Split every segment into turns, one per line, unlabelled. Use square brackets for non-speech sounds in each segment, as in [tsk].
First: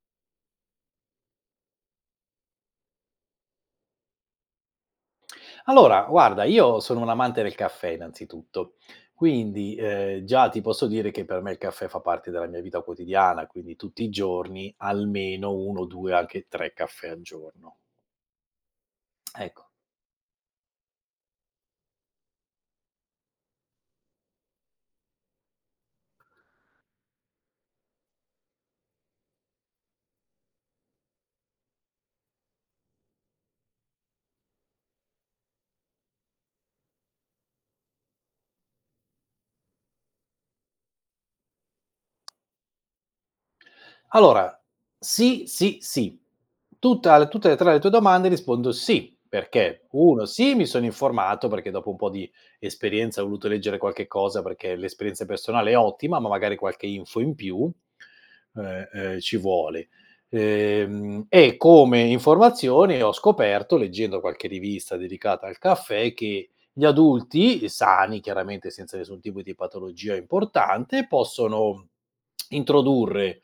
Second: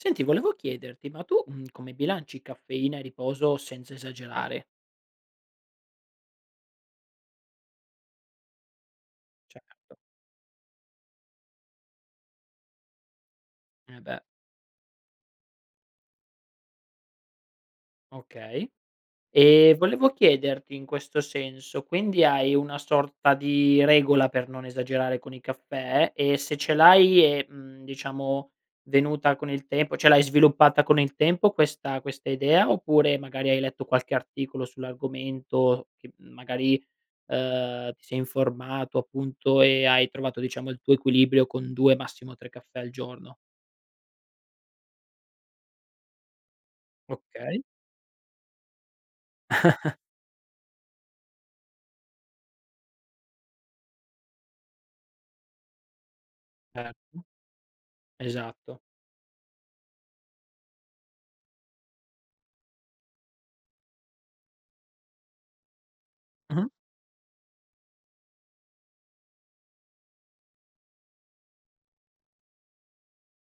Senti, volevo chiederti, ma tu, mhmm, come bilanci caffeina e riposo senza esagerare?
Allora, guarda, io sono un amante del caffè, innanzitutto, quindi,
Certo.
ehm, già ti posso dire che per me il caffè fa parte della mia vita quotidiana, quindi
Eh,
tutti i
beh.
giorni, almeno 1, 2 o anche 3 caffè al giorno
Okay,
Ecco.
ehm, volevo chiederti in questo senso, quindi hai una sorta di regola per non esagerare con i caffè? E se ce l'hai è, mhmm, diciamo venuta con il tempo, cioè l'hai sviluppata con il tempo questa questa idea oppure, magari, hai letto qualche articolo sull'argomento che m magari, uhm, ti sei informato appunto, e hai trovato diciamo il tuo equilibrio con 2, massimo 3 caffè al giorno?
Allora, sì, sì, sì. Tutta l tutte le
Okay.
3 le tue domande rispondo sì, perché
[chuckles]
1: sì mi sono informato, perché dopo un po' di di esperienza, ho voluto leggere qualche cosa, perché l'esperienza personale è ottima, ma magari qualche info
Certo.
in più,
Esatto.
uhm, uhm, ci vuole: ehm, e come informazione ho scoperto, leggendo qualche rivista dedicata al caffè, che
Mh-mh.
gli adulti, uhm, sani, chiaramente senza nessun tipo di patologia importante, possono [smacks lips] introdurre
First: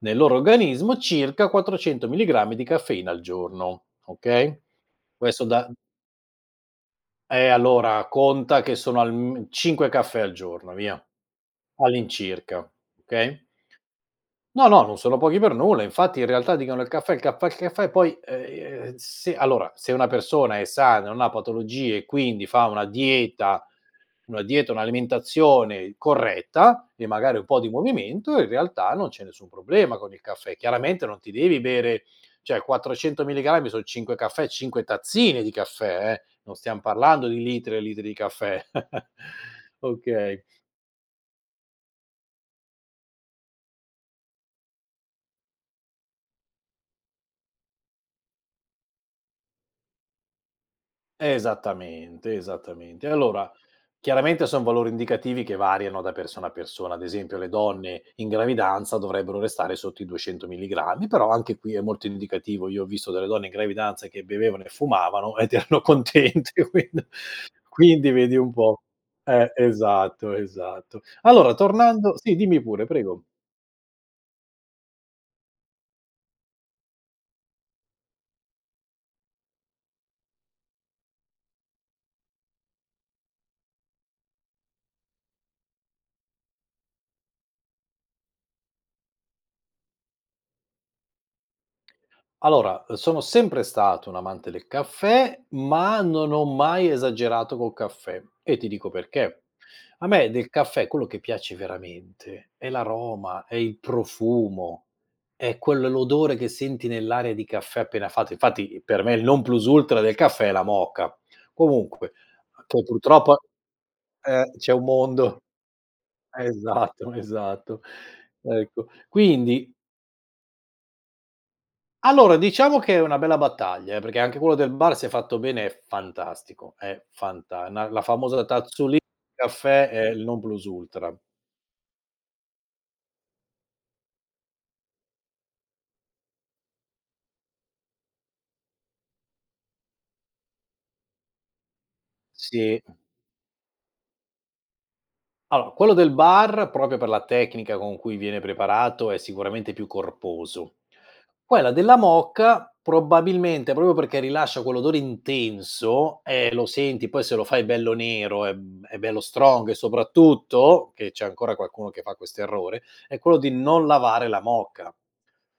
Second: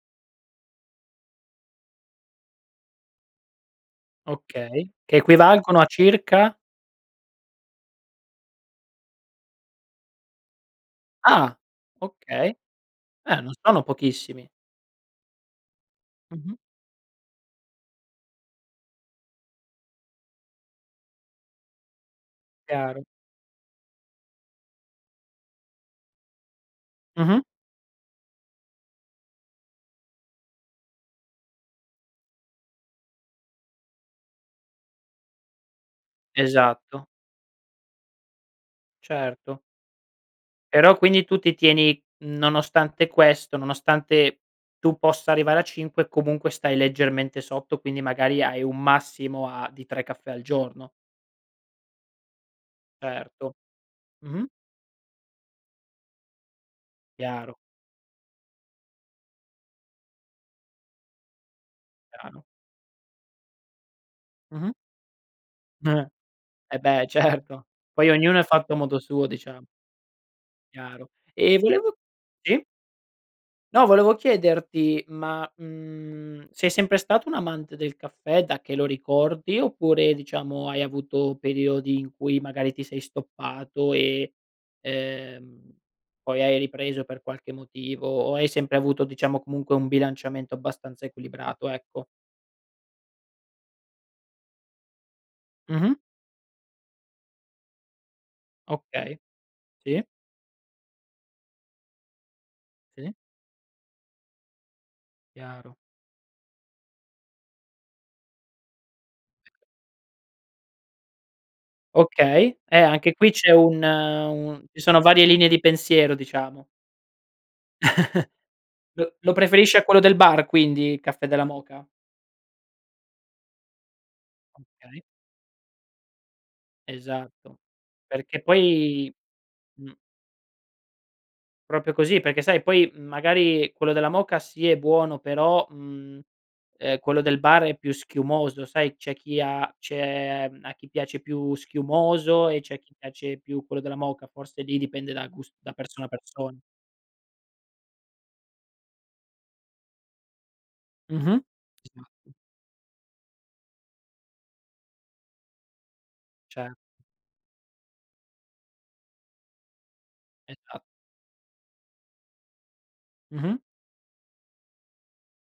nel loro organismo circa 400 milligrammi di caffeina al giorno, okay,
Okay, che
questo da m
equivalgono a circa?
Eh, allora conta che sono alm 5 caffè al giorno via,
Ah, okay.
all'incirca,
Eh,
okay?
non sono pochissimi.
No, no, non sono pochi per nulla. Infatti, in
Mh-mh.
realtà, dicono: "Il caffè, il caffè, il caffè" e poi, ehm, se allora, se una persona è sana, non ha patologie e quindi fa una
Chiaro.
dieta una dieta, un'alimentazione corretta, e magari
Mh-mh.
un po' di movimento in realtà non c'è nessun problema con il caffè. Chiaramente non ti devi bere cioè 400 mg son 5 caffè, 5 tazzine di caffè, eh, non stiam
Esatto.
parlando di litri e litri di caffè. [chuckles]
Certo.
Okay.
Però, quindi, tu ti tieni, mhmm, nonostante questo nonostante tu possa arrivare a 5, comunque stai leggermente sotto, quindi magari hai un massimo a di 3 caffè al giorno.
Esattamente, esattamente. Allora,
Certo.
chiaramente
Mh-mh.
son valori indicativi che variano da persona a persona, ad esempio le
Chiaro.
donne in gravidanza dovrebbero restare sotto i 200 milligrammi, però anche qui è molto
Chiaro.
indicativo, io ho visto delle donne in gravidanza che bevevano e
Mh-mh.
fumavano, ed erano
[giggles]
contente,
Eh,
quindi
beh, certo.
quindi
Poi
vedi
ognuno è
un
fatto a
po'
modo suo
eh,
diciamo.
esatto, esatto.
Chiaro.
Allora
Ehm, volevo
tornando sì dimmi
sì
pure, prego.
No, volevo chiederti ma, mhmm, sei sempre stato un amante del caffè, da che lo ricordi oppure, diciamo, hai avuto periodi in cui, magari, ti sei stoppato e, ehm, poi hai ripreso per qualche motivo, o hai sempre avuto, diciamo, comunque un bilanciamento abbastanza equilibrato, ecco.
Allora, uhm, sono sempre stato un amante del caffè,
Mh-mh.
ma non ho mai esagerato col caffè, e ti dico
Okay,
perché:
sì.
a me del caffè quello che piace veramente è
Sì.
l'aroma, è il profumo, è
Chiaro.
quello l'odore che senti nell'aria di caffè appena fatto; infatti i per me, il non plus ultra del caffè è la moka, comunque
Okay, eh,
poi
anche qui
purtroppo
c'è un
eh,
un
c'è
ci
un
sono varie
mondo.
linee di pensiero diciamo.
Esatto, esatto
[chuckles]
ecco,
Lo lo
quindi
preferisci a quello del bar, quindi, il caffè della moka?
Allora, diciamo che è una bella battaglia, eh, perché anche quello del bar,
Okay.
se è fatto bene è fantastico, è
Esatto,
fanta na la
perché
famosa tazzulì di
poi
caffè
mh.
è il non plus ultra.
Proprio così, perché sai poi, mhmm, magari quello della moka sì è buono però, mhmm, ehm, quello del bar è più schiumoso sai, c'è chi ha c'è a chi piace più schiumoso, e c'è a
Sì.
chi piace più quello della moka, forse lì dipende da gus da
Allora, quello
persona a
del
person
bar, proprio per la tecnica con cui viene preparato, è sicuramente più corposo.
Mh-mh.
Quella della
Esatto.
moka, probabilmente, proprio perché rilascia quell'odore intenso, eh, lo
Certo.
senti, poi se lo fai bello nero, è b è bello strong e
Eh, già.
soprattutto che c'è ancora qualcuno che fa questo errore, è quello di
Mh-mh.
non lavare la moka,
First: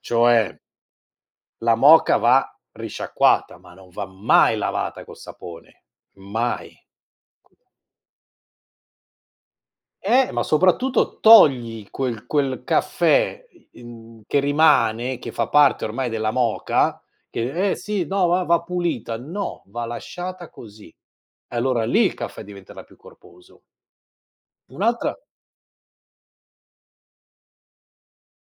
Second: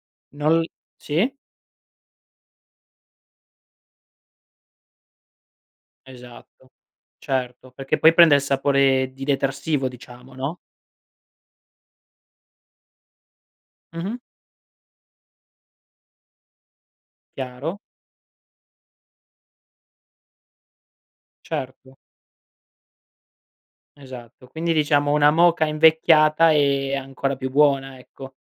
cioè
Non l sì.
la moka va risciacquata, ma non va mai lavata col sapone, mai.
Esatto.
[unintelligible]
Certo. Perché poi prende il sapore di detersivo
Eh,
diciamo,
ma
no?
soprattutto togli quel quel caffè, i
Mh-mh.
in che rimane, che fa parte ormai della moka che [unintelligible] "Eh,
Chiaro.
sì no, va va pulita" no va lasciata così e allora
Certo.
lì il caffè diventerà più corposo.
Esatto. Quindi diciamo,
Un'altra
una moka invecchiata è ancora più buona, ecco.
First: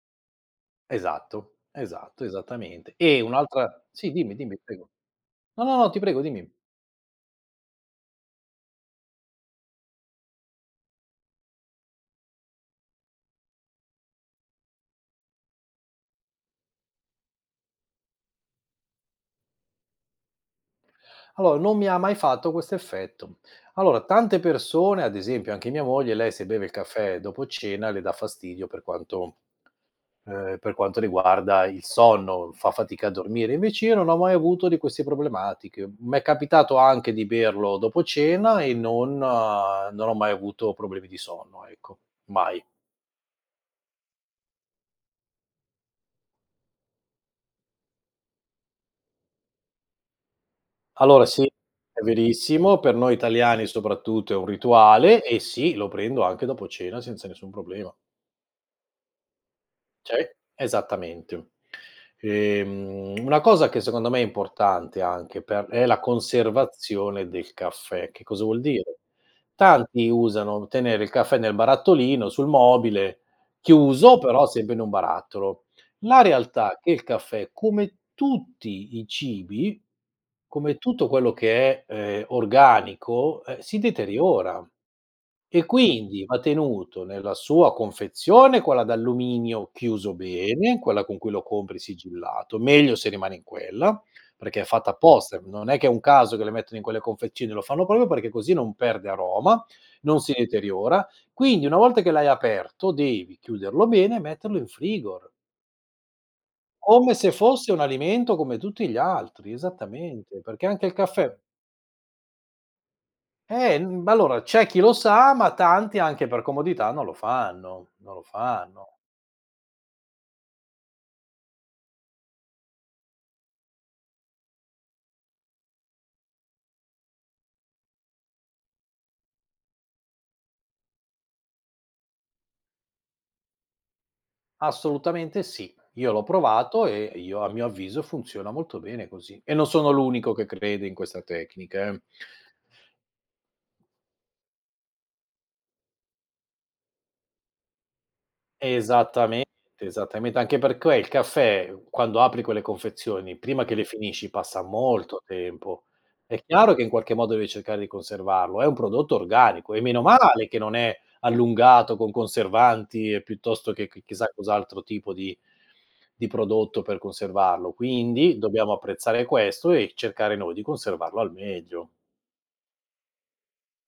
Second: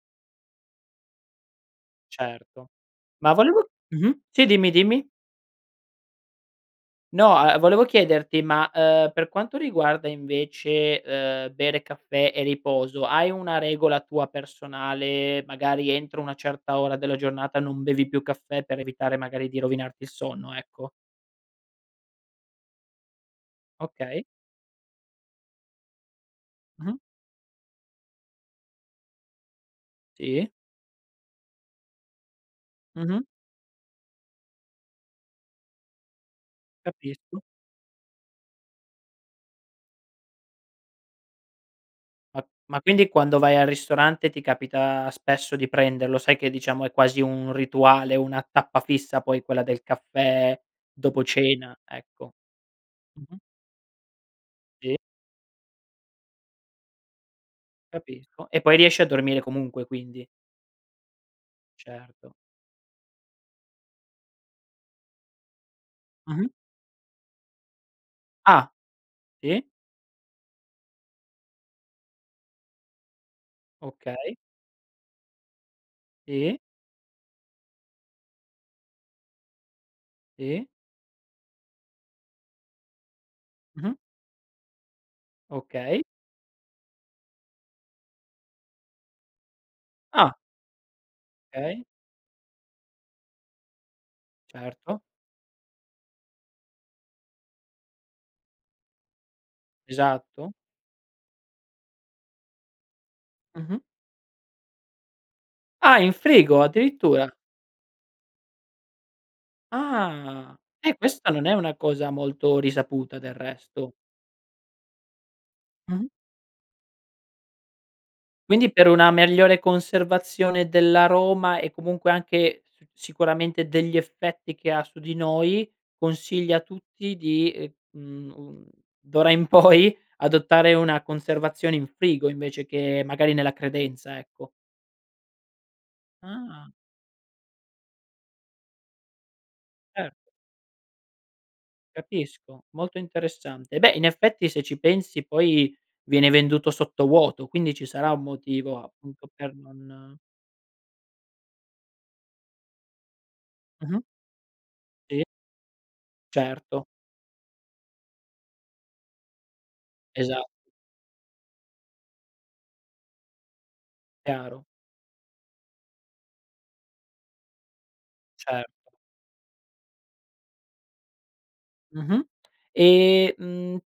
Esatto, esatto,
Certo.
esattamente. E
Ma volevo
un'altra sì,
mh-mh,
dimmi,
sì
dimmi
dimmi,
prego
dimmi.
no, no, no, ti prego dimmi.
No, a volevo chiederti ma, uhm, per quanto riguarda invece, uhm, bere caffè e riposo, hai una regola tua personale, magari entro una certa ora della giornata, non bevi più caffè per evitare magari di rovinarti il sonno, ecco.
Allora, non mi ha mai fatto questo effetto. Allora
Okay.
tante persone, ad esempio anche mia moglie, lei se beve il
Mh-mh.
caffè dopo cena le dà fastidio per quanto
Sì.
ehm, per quanto riguarda il sonno, fa fatica a
Mh-mh.
dormire, invece io non ho mai avuto di queste problematiche. M'è capitato anche di
Capisco.
berlo dopo cena, e non non ho mai avuto problemi di sonno, ecco.
A
Mai.
ma quindi quando vai al ristorante, ti capita spesso di prenderlo, sai che diciamo è quasi un rituale, una tappa fissa poi quella del caffè dopo
Allora sì,
cena,
è
ecco.
verissimo. Per noi
Mh-mh.
italiani soprattutto è un
Sì.
rituale e sì, lo prendo anche dopo cena senza nessun problema.
Capisco, e poi riesci a dormire comunque
Sì,
quindi.
esattamente.
Certo.
Ehm, una cosa che secondo me è importante, anche per è la
Mh-mh.
conservazione del caffè. Che cosa vuol
Ah,
dire?
sì.
Tanti usano tenere il caffè nel barattolino sul mobile chiuso,
Okay.
però sempre in un barattolo. La
Sì.
realtà è che il caffè, come tutti i cibi,
Sì.
come tutto quello che è, ehm, organico, ehm, si
Mh-mh.
deteriora, e
Okay.
quindi va tenuto nella sua confezione, quella d'alluminio chiuso
Ah.
bene, quella con cui lo compri
Okay.
sigillato, meglio se rimane in quella, perché è fatta
Certo.
apposta, e non è che è un caso, che le mettono in quelle confezioni, lo fanno proprio perché così non perde aroma, non si
Esatto.
deteriora; quindi una volta che l'hai aperto devi
Mh-mh.
chiuderlo bene e metterlo in frigo
Ah, in frigo?
come
Addirittura?
se fosse un alimento come tutti gli altri, esattamente,
Ah.
perché anche il
Eh, questa
caffè
non è una cosa molto risaputa, del
Eh,
resto.
mhmm, b allora c'è chi lo sa ma tanti,
Mh-mh.
anche per comodità, non lo fanno, non lo
Quindi, per
fanno.
una migliore conservazione dell'aroma, e comunque anche s sicuramente degli effetti che ha su di noi, consigli a tutti di, ehm, mhmm, un d'ora in poi, adottare una conservazione in frigo, invece che magari nella credenza, ecco.
Assolutamente sì. Io l'ho
Ah.
provato, e io a mio avviso funziona molto bene così, e non sono
Cert
l'unico che crede in questa tecnica, eh.
Capisco, molto interessante. Beh, in effetti, se ci pensi poi, viene venduto sottovuoto, quindi ci sarà un motivo appunto
Esattamente,
per non
esattamente, anche perché il caffé, ehm, quando apri quelle confezioni, prima che le
Mh-mh.
finisci passa molto
Sì.
tempo, è chiaro che
Certo.
in qualche modo devi cercare di conservarlo, è un prodotto organico, e meno
Esa
male che non è allungato con conservanti e piuttosto che chi chissà
Chiaro.
cos'altro tipo di di prodotto per conservarlo. Quindi, dobbiamo
Certo.
apprezzare questo e cercare noi di conservarlo al meglio.
Mh-mh. Ehm, mhmm,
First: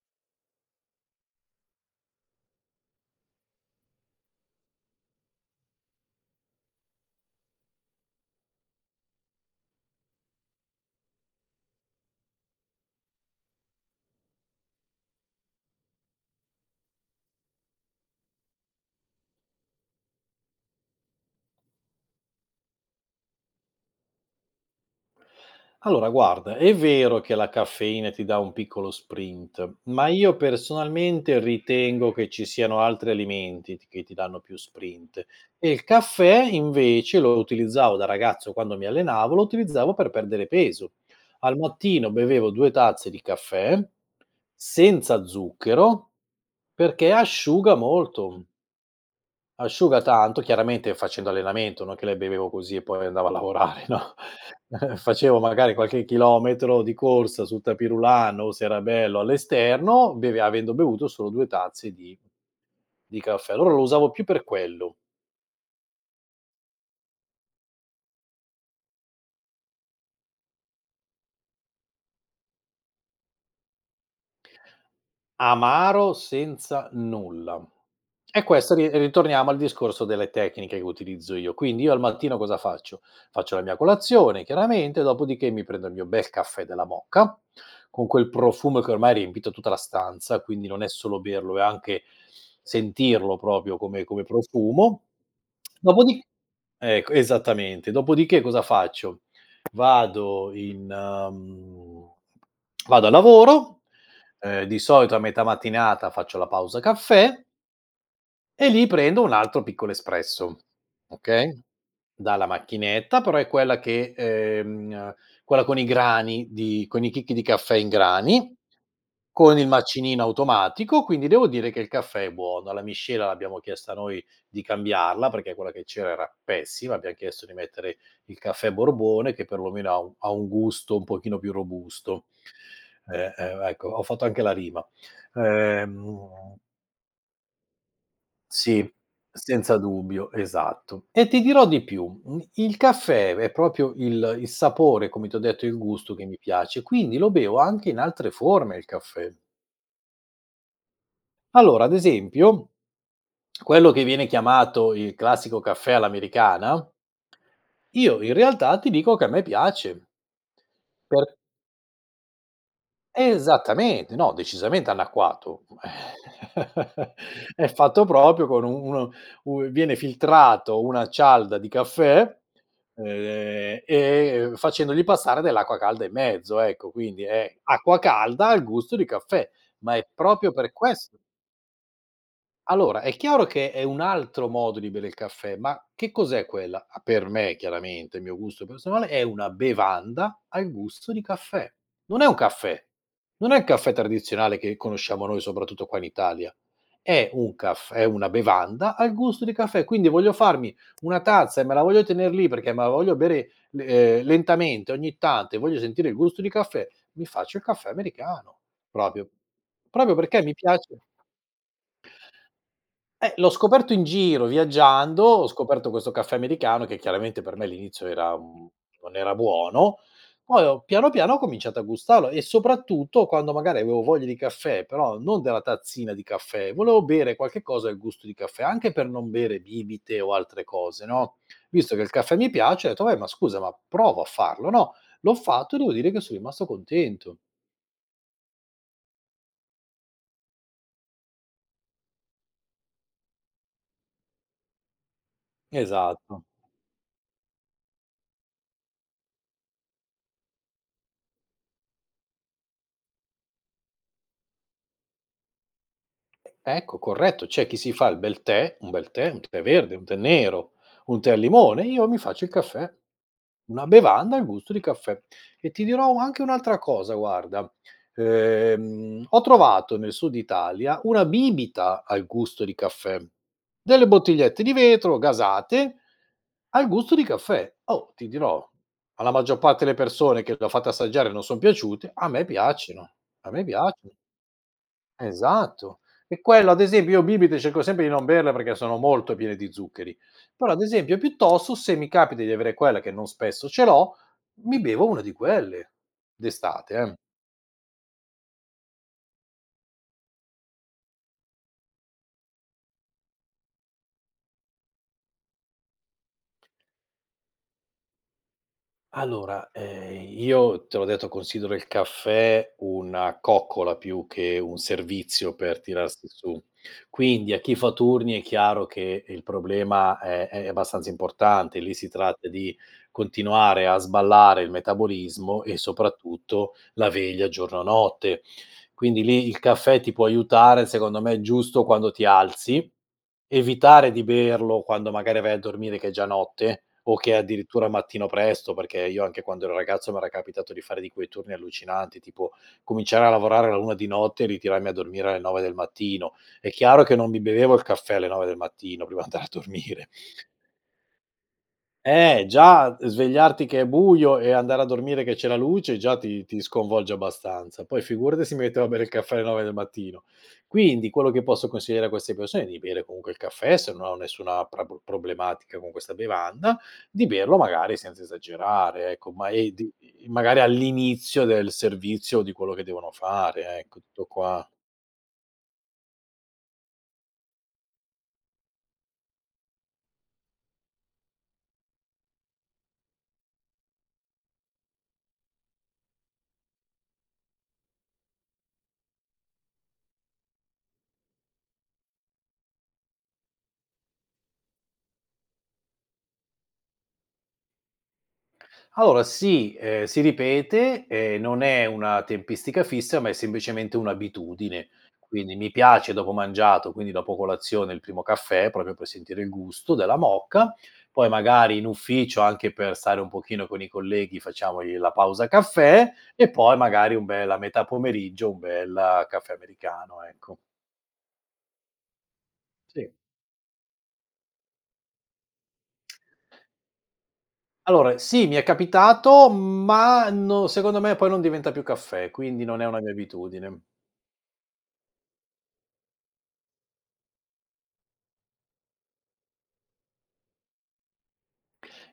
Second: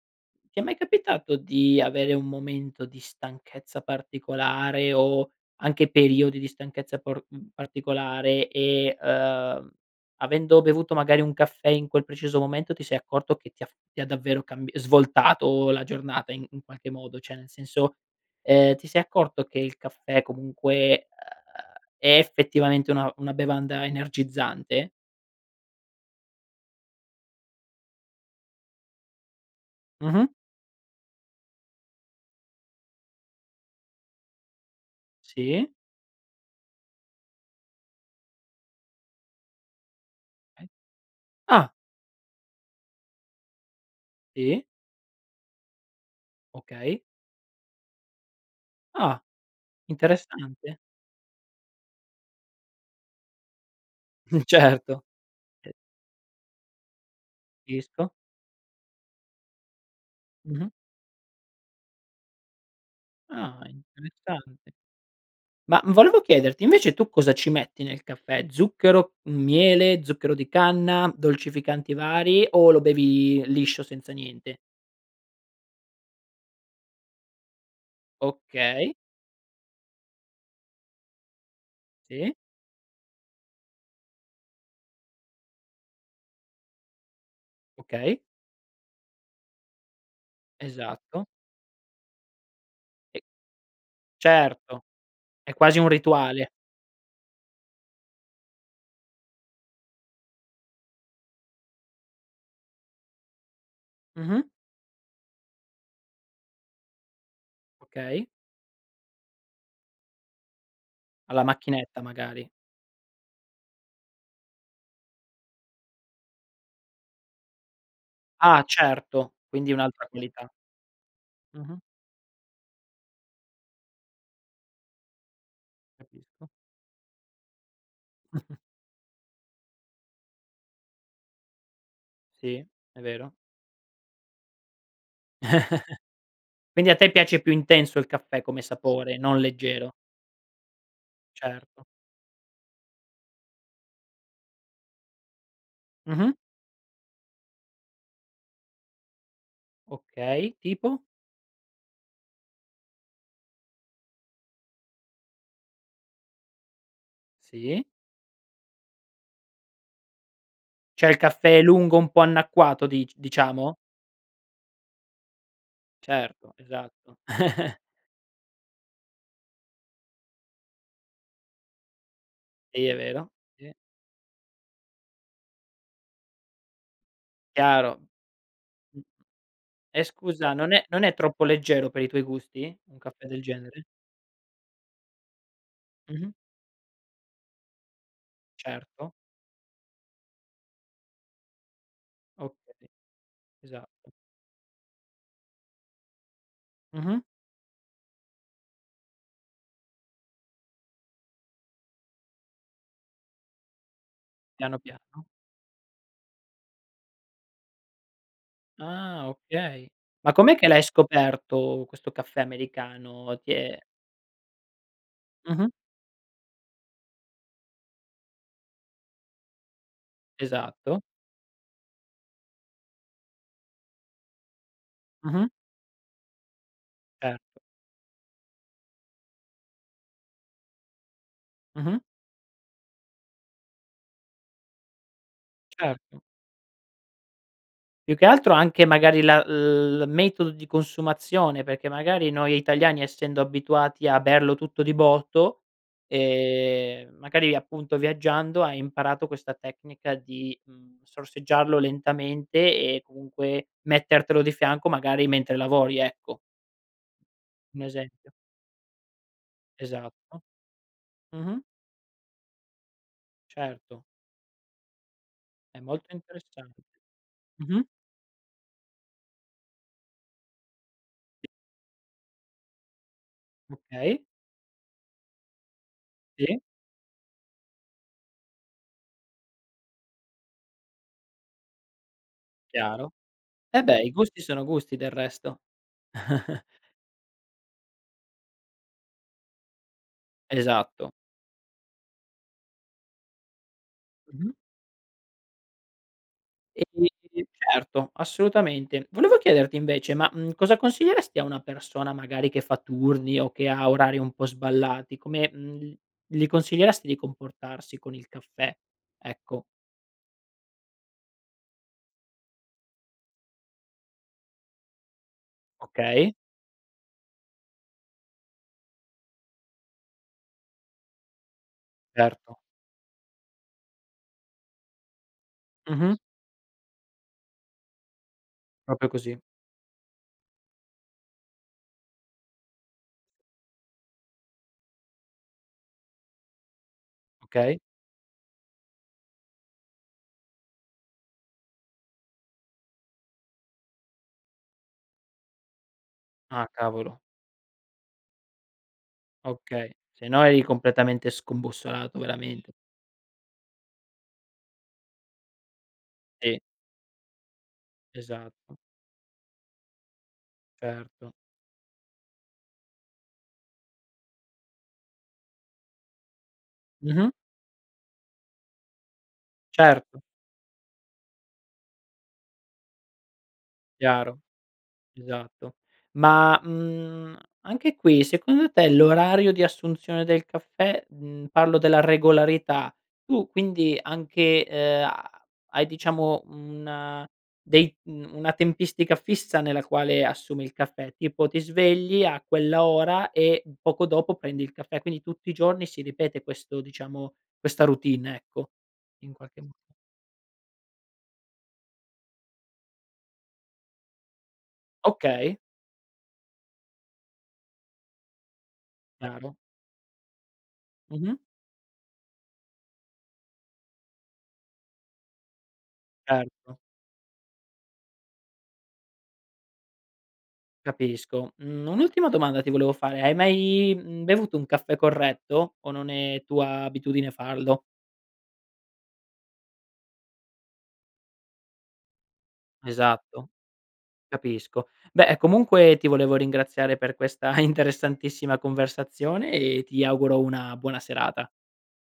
ti è mai capitato di avere un momento di stanchezza particolare o anche periodi di stanchezza por mhmm, particolare e, uhm, avendo bevuto magari un caffè in quel preciso momento, ti sei accorto che ti ha f ti ha davvero cambi svoltato la giornata in in qualche modo, cioè nel senso, ehm, ti sei accorto che il caffè comunque è effettivamente una una bevanda energizzante?
Allora guarda è vero che la caffeina ti dà un piccolo sprint ma
Mh-mh.
io personalmente ritengo che ci siano altri alimenti t che ti danno più sprint
Sì.
e il caffè, invece, lo utilizzavo da ragazzo quando mi allenavo, lo utilizzavo per perdere
[unintelligible]
peso. Al
Ah.
mattino bevevo 2 tazze di caffè
[unintelligible]
senza zucchero,
Okay.
perché asciuga molto.
Ah,
Asciuga tanto,
interessante.
chiaramente facendo allenamento, no, che le bevevo così e poi andavo a lavorare, no,
Mh, certo.
facevo
e
magari qualche chilometro di corsa sul tapis
Capisco.
roulant o, se era bello, all'esterno beve
Mh-mh.
avendo bevuto solo 2 tazze di di caffè.
Ah
Allora lo usavo più per
interessante.
quello.
Ma volevo chiederti invece tu cosa ci metti nel caffè? Zucchero, miele, zucchero di canna, dolcificanti vari o lo bevi liscio, senza niente?
Amaro, senza nulla. E questo ri
Okay.
uhm, torniamo al discorso delle tecniche che utilizzo io. Quindi io al
Sì.
mattino cosa faccio? Faccio la mia colazione chiaramente, dopodiché mi prendo il mio bel caffè della moka, con
Okay.
quel profumo che ormai ha riempito tutta la stanza, quindi non è solo
Esatto.
berlo, è anche
E
sentirlo proprio come come
Certo
profumo,
è quasi un
dopodi
rituale.
ecco esattamente, dopodiché cosa faccio? Vado in mhmm, vado a lavoro,
Mh-mh.
ehm, di solito a metà mattinata faccio la pausa caffè
Okay.
e lì prendo un altro piccolo espresso,
Alla
okay,
macchinetta
dalla
magari.
macchinetta però è quella che ehm, quella con i grani di con i chicchi di caffè in grani,
Ah certo,
con il
quindi un'altra
macinino
qualità.
automatico. Quindi devo dire
Mh-mh.
che il caffè è buono. La miscela, l'abbiamo chiesta noi, di cambiarla, perché quella che c'era era
Capisco.
pessima. Abbiam chiesto di mettere il
[chuckles]
caffè Borbone che perlomeno ha un ha un gusto un pochino più robusto.
Sì, è
Ehm,
vero.
ehm, ecco, ho fatto anche la rima,
[chuckles]
ehm
Quindi a te piace più intenso il caffè come
Sì,
sapore, non
senza
leggero?
dubbio, esatto, e ti dirò di
Certo.
più, il caffè è proprio il il sapore come t'ho detto, il gusto che
Mh-mh.
mi piace, quindi lo bevo anche in altre forme il caffè.
Okay. Tipo?
Allora ad esempio quello che viene chiamato il classico caffè all'americana
Sì.
io, in realtà, ti dico che a me piace.
Cioè il
Per
caffè lungo un po' annacquato dic diciamo?
Esattamente, no, decisamente annacquato,
Certo
[chuckles]
esatto.
è
[chuckles]
fatto proprio con un uno un viene filtrato una cialda di caffè,
Sì è vero, sì.
ehm, e facendogli passare dell'acqua calda in mezzo, ecco, quindi è acqua
Chiaro.
calda al gusto
Mh-mh.
di caffè, ma
E
è proprio
scusa
per
non è non è
questo
troppo leggero per i tuoi gusti? Un
Allora è
caffè del
chiaro che è
genere.
un altro modo di bere il caffè ma che
Mh-mh.
cos'è quella? A per me, chiaramente il mio gusto personale,
Certo.
è una bevanda al gusto di caffè. Non è un caffè.
Okay,
Non è un caffè
esatto.
tradizionale che conosciamo noi, soprattutto qua in Italia.
Mh-mh.
È un caff è una bevanda al gusto di caffè, quindi voglio farmi una tazza e me la voglio tener lì perché me la voglio bere le uhm,
Piano,
lentamente ogni
piano.
tanto e voglio sentire il gusto di caffè, mi faccio il caffè americano proprio-
Ah okay,
proprio
ma
perché mi
com'è che l'hai
piace
scoperto questo caffè
Eh,
americano,
l'ho
ti è
scoperto in giro, viaggiando, ho
Mh-mh.
scoperto questo caffè americano che, chiaramente, per me all'inizio era mhmm, non era buono, poi ho
Esatto.
piano piano, ho cominciato a gustarlo e, soprattutto, quando magari avevo voglia di caffè, però non
Mh-mh.
della tazzina di caffè, volevo bere
Certo.
qualche cosa al gusto di caffè, anche per non bere bibite o altre cose, no, visto
Mh-mh.
che il caffè mi piace ho etto: "Vabbè ma scusa, ma provo a farlo no?" L'ho fatto e devo dire che
Certo.
son rimasto contento.
Più che altro anche magari la l metodo di consumazione, perché magari noi italiani, essendo abituati a berlo tutto di botto,
Esatto.
ehm, magari appunto viaggiando hai imparato questa tecnica di, mhmm, sorseggiarlo lentamente e comunque mettertelo di fianco, magari mentre lavori, ecco.
Ecco corretto c'è chi
Un
si fa il
esempio.
bel tè, un bel tè, un tè verde, un tè
Esatto.
nero, un tè al
Mh-mh.
limone, e io mi faccio il caffè, una
Certo.
bevanda al gusto di caffè. E
È
ti dirò
molto
u anche un'altra
interessante,
cosa: guarda,
mh-mh.
ehm, ho trovato nel sud Italia una bibita al gusto di caffè, delle
Okay.
bottigliette di vetro gasate
Sì.
al gusto di caffè. Oh, ti dirò, alla maggior parte le persone che le ho fatte assaggiare non son piaciute, a me piacciono,
Chiaro.
a me
E beh i
piaccio
gusti sono gusti, del resto.
Esatto. E
[chuckles]
quello ad esempio io bibite cerco sempre di non berle, perché sono molto piene di zuccheri. Però ad
Esatto.
esempio, piuttosto se mi capita di avere quella, che non spesso ce l'ho,
Mh-mh.
mi bevo una di quelle,
E
d'estate eh.
[unintelligible] certo assolutamente. Volevo chiederti invece ma, mhmm, cosa consiglieresti a una persona magari che fa turni o che ha orari un po' sballati come, mhmm, gli consiglieresti di comportarsi con il caffè, ecco?
Allora, ehm, io te l'ho detto, considero il caffè una coccola, più che un servizio per tirarsi
Okay.
su. Quindi a chi fa turni è chiaro che il problema è è abbastanza importante. Lì si tratta
Certo.
di continuare a sballare il metabolismo e
Mh-mh.
soprattutto la veglia giorno, notte.
Proprio
Quindi
così.
lì il caffè ti può aiutare, secondo me, giusto quando ti alzi, evitare di berlo quando, magari, vai a dormire che è già notte o che è
Okay.
addirittura mattino presto, perché io anche quando ero ragazzo, m'era capitato di fare di quei turni allucinanti, tipo cominciare a lavorare all'1 di notte e ritirarmi a dormire alle 9 del mattino.
Ah.
È chiaro che
Cavolo.
non mi bevevo il caffè alle 9 del mattino, prima andare a
Okay,
dormire.
se no eri completamente scombussolato,
Eh
veramente.
già svegliarti che è buio e andare a dormire che c'è la luce già ti ti
Sì.
sconvolge abbastanza. Poi figurati se mi
Esatto.
mettevo a bere il caffè alle 9 del mattino. Quindi quello
Certo.
che posso consigliare a queste persone è di bere comunque il caffè se non hanno nessuna pra p problematica con questa bevanda; di
Mh-mh.
berlo magari senza esagerare, ecco, ma è d
Certo.
magari all'inizio del servizio di quello che devono fare ecco, tutto
Chiaro.
qua.
Esatto. Ma, mhmm, anche qui, secondo te l'orario di assunzione del caffè mhmm, parlo della regolarità, tu quindi anche, ehm, ha hai diciamo un dei mhmm, una tempistica fissa nella quale assumi il caffè? Tipo, ti svegli a quell'ora e poco dopo prendi il caffè, quindi tutti i giorni si ripete questo diciamo questa routine, ecco,
Allora,
in qualche
sì,
[unintelligible]
ehm, si ripete, ehm, non è una tempistica fissa, ma è semplicemente un'abitudine. Quindi
Okay.
mi piace dopo mangiato, quindi dopo colazione il primo caffè, proprio per sentire il
Chiaro.
gusto della moka. Poi
Mh-mh.
magari in ufficio, anche per stare un pochino con i colleghi, facciamo lì la pausa caffè e poi
Certo.
magari un bel a metà pomeriggio un bel caffè americano, ecco.
Capisco, mhmm, un'ultima domanda ti volevo
Sì.
fare: hai mai, mhmm, bevuto un caffè corretto o non
[tsk]
è tua abitudine farlo?
Allora sì mi è capitato ma no secondo me poi non diventa più caffè, quindi non è una mia
Esatto,
abitudine.
capisco. Beh, comunque ti volevo ringraziare per questa interessantissima conversazione e ti auguro una buona serata.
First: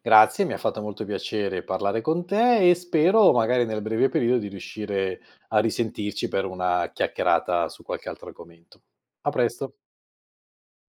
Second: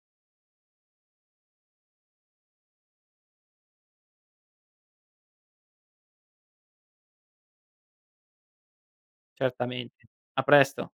Grazie, mi ha fatto molto piacere parlare con te e spero magari, nel breve periodo, di riuscire a risentirci per una chiacchierata su qualche altro argomento. A presto.
Certamente. A presto.